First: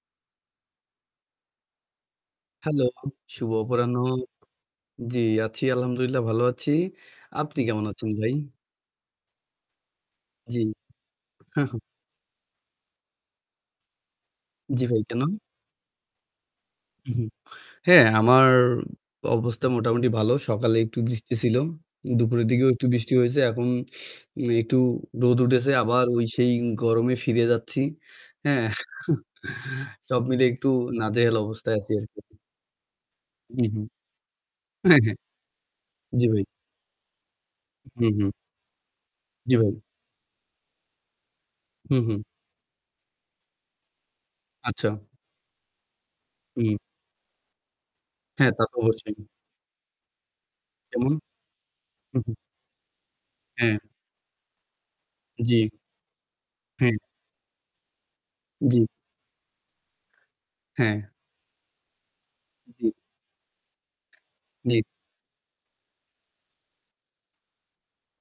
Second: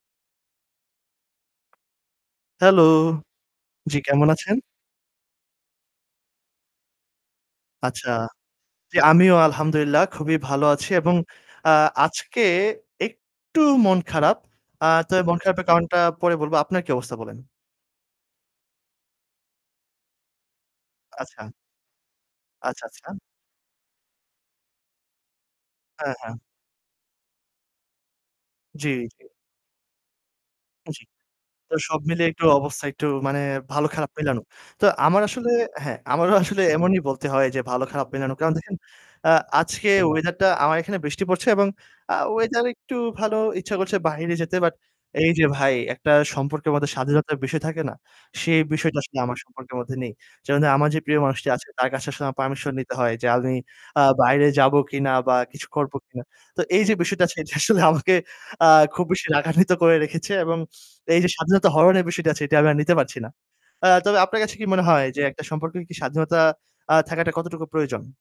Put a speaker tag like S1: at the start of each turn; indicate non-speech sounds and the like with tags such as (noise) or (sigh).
S1: Hello,
S2: Hello, শুভ অপরাহ্ণ।
S1: জি কেমন আছেন?
S2: জি, আছি, আলহামদুলিল্লাহ ভালো আছি। আপনি কেমন
S1: আচ্ছা,
S2: আছেন ভাই?
S1: জি, আমিও আলহামদুলিল্লাহ খুবই
S2: জি।
S1: ভালো আছি এবং আ
S2: (chuckles)
S1: আজকে একটু মন খারাপ।
S2: জি
S1: আ
S2: ভাই, কেন?
S1: তবে মন খারাপের কারণটা পরে বলব। আপনার কি অবস্থা
S2: উহু।
S1: বলেন?
S2: হ্যাঁ, আমার অবস্থা মোটামুটি ভালো। সকালে একটু বৃষ্টি
S1: আচ্ছা।
S2: ছিল, দুপুরের দিকেও
S1: আচ্ছা,
S2: একটু
S1: আচ্ছা।
S2: বৃষ্টি হয়েছে। এখন উম একটু রোদ উঠেছে, আবার
S1: হ্যাঁ,
S2: ওই
S1: হ্যাঁ।
S2: সেই গরমে ফিরে যাচ্ছি। হ্যাঁ,
S1: জি।
S2: (chuckles) সব মিলে একটু
S1: জি,
S2: নাজেহাল
S1: তো
S2: অবস্থায় আছি
S1: সব মিলিয়ে
S2: আরকি।
S1: একটু অবস্থা একটু মানে
S2: উহু।
S1: ভালো-খারাপ মিলানো। তো
S2: অ্যা হ্যাঁ।
S1: আমার আসলে হ্যাঁ,
S2: জি
S1: আমারও
S2: ভাই।
S1: আসলে এমনই বলতে হয় যে
S2: হু,
S1: ভালো-খারাপ
S2: হু।
S1: মিলানো। কারণ দেখেন, অ্যা
S2: জি, ভাই।
S1: আজকে weather টা আমার এখানে বৃষ্টি পড়ছে এবং
S2: হুম,
S1: আ
S2: হুম।
S1: weather একটু ভালো। ইচ্ছা করছে বাহিরে যেতে। But
S2: আচ্ছা।
S1: এই যে ভাই একটা সম্পর্কের
S2: উম
S1: মধ্যে স্বাধীনতার বিষয় থাকে না?
S2: হ্যাঁ,
S1: সেই
S2: তা তো
S1: বিষয়টা
S2: অবশ্যই।
S1: আসলে আমার সম্পর্কের মধ্যে নেই। যেমন ধরেন আমার যে
S2: কেমন?
S1: প্রিয় মানুষটি আছে তার কাছে
S2: হু,
S1: আসলে
S2: হু।
S1: আমার permission নিতে হয় জালনি
S2: হ্যাঁ।
S1: আ বাইরে যাব কিনা? বা কিছু
S2: জি।
S1: করব কিনা? তো এই
S2: হ্যাঁ।
S1: যে বিষয়টা আজকে এটা আসলে আমাকে আ
S2: জি।
S1: খুব বেশি রাগান্বিত করে রেখেছে এবং
S2: হ্যাঁ।
S1: এই যে স্বাধীনতা হরণের বিষয়টি আছে, এটি আমি আর
S2: জি।
S1: নিতে পারছি না। আ তবে আপনার কাছে কি
S2: জি।
S1: মনে হয় যে একটা সম্পর্কের কি স্বাধীনতা আ থাকাটা কতটুকু প্রয়োজন?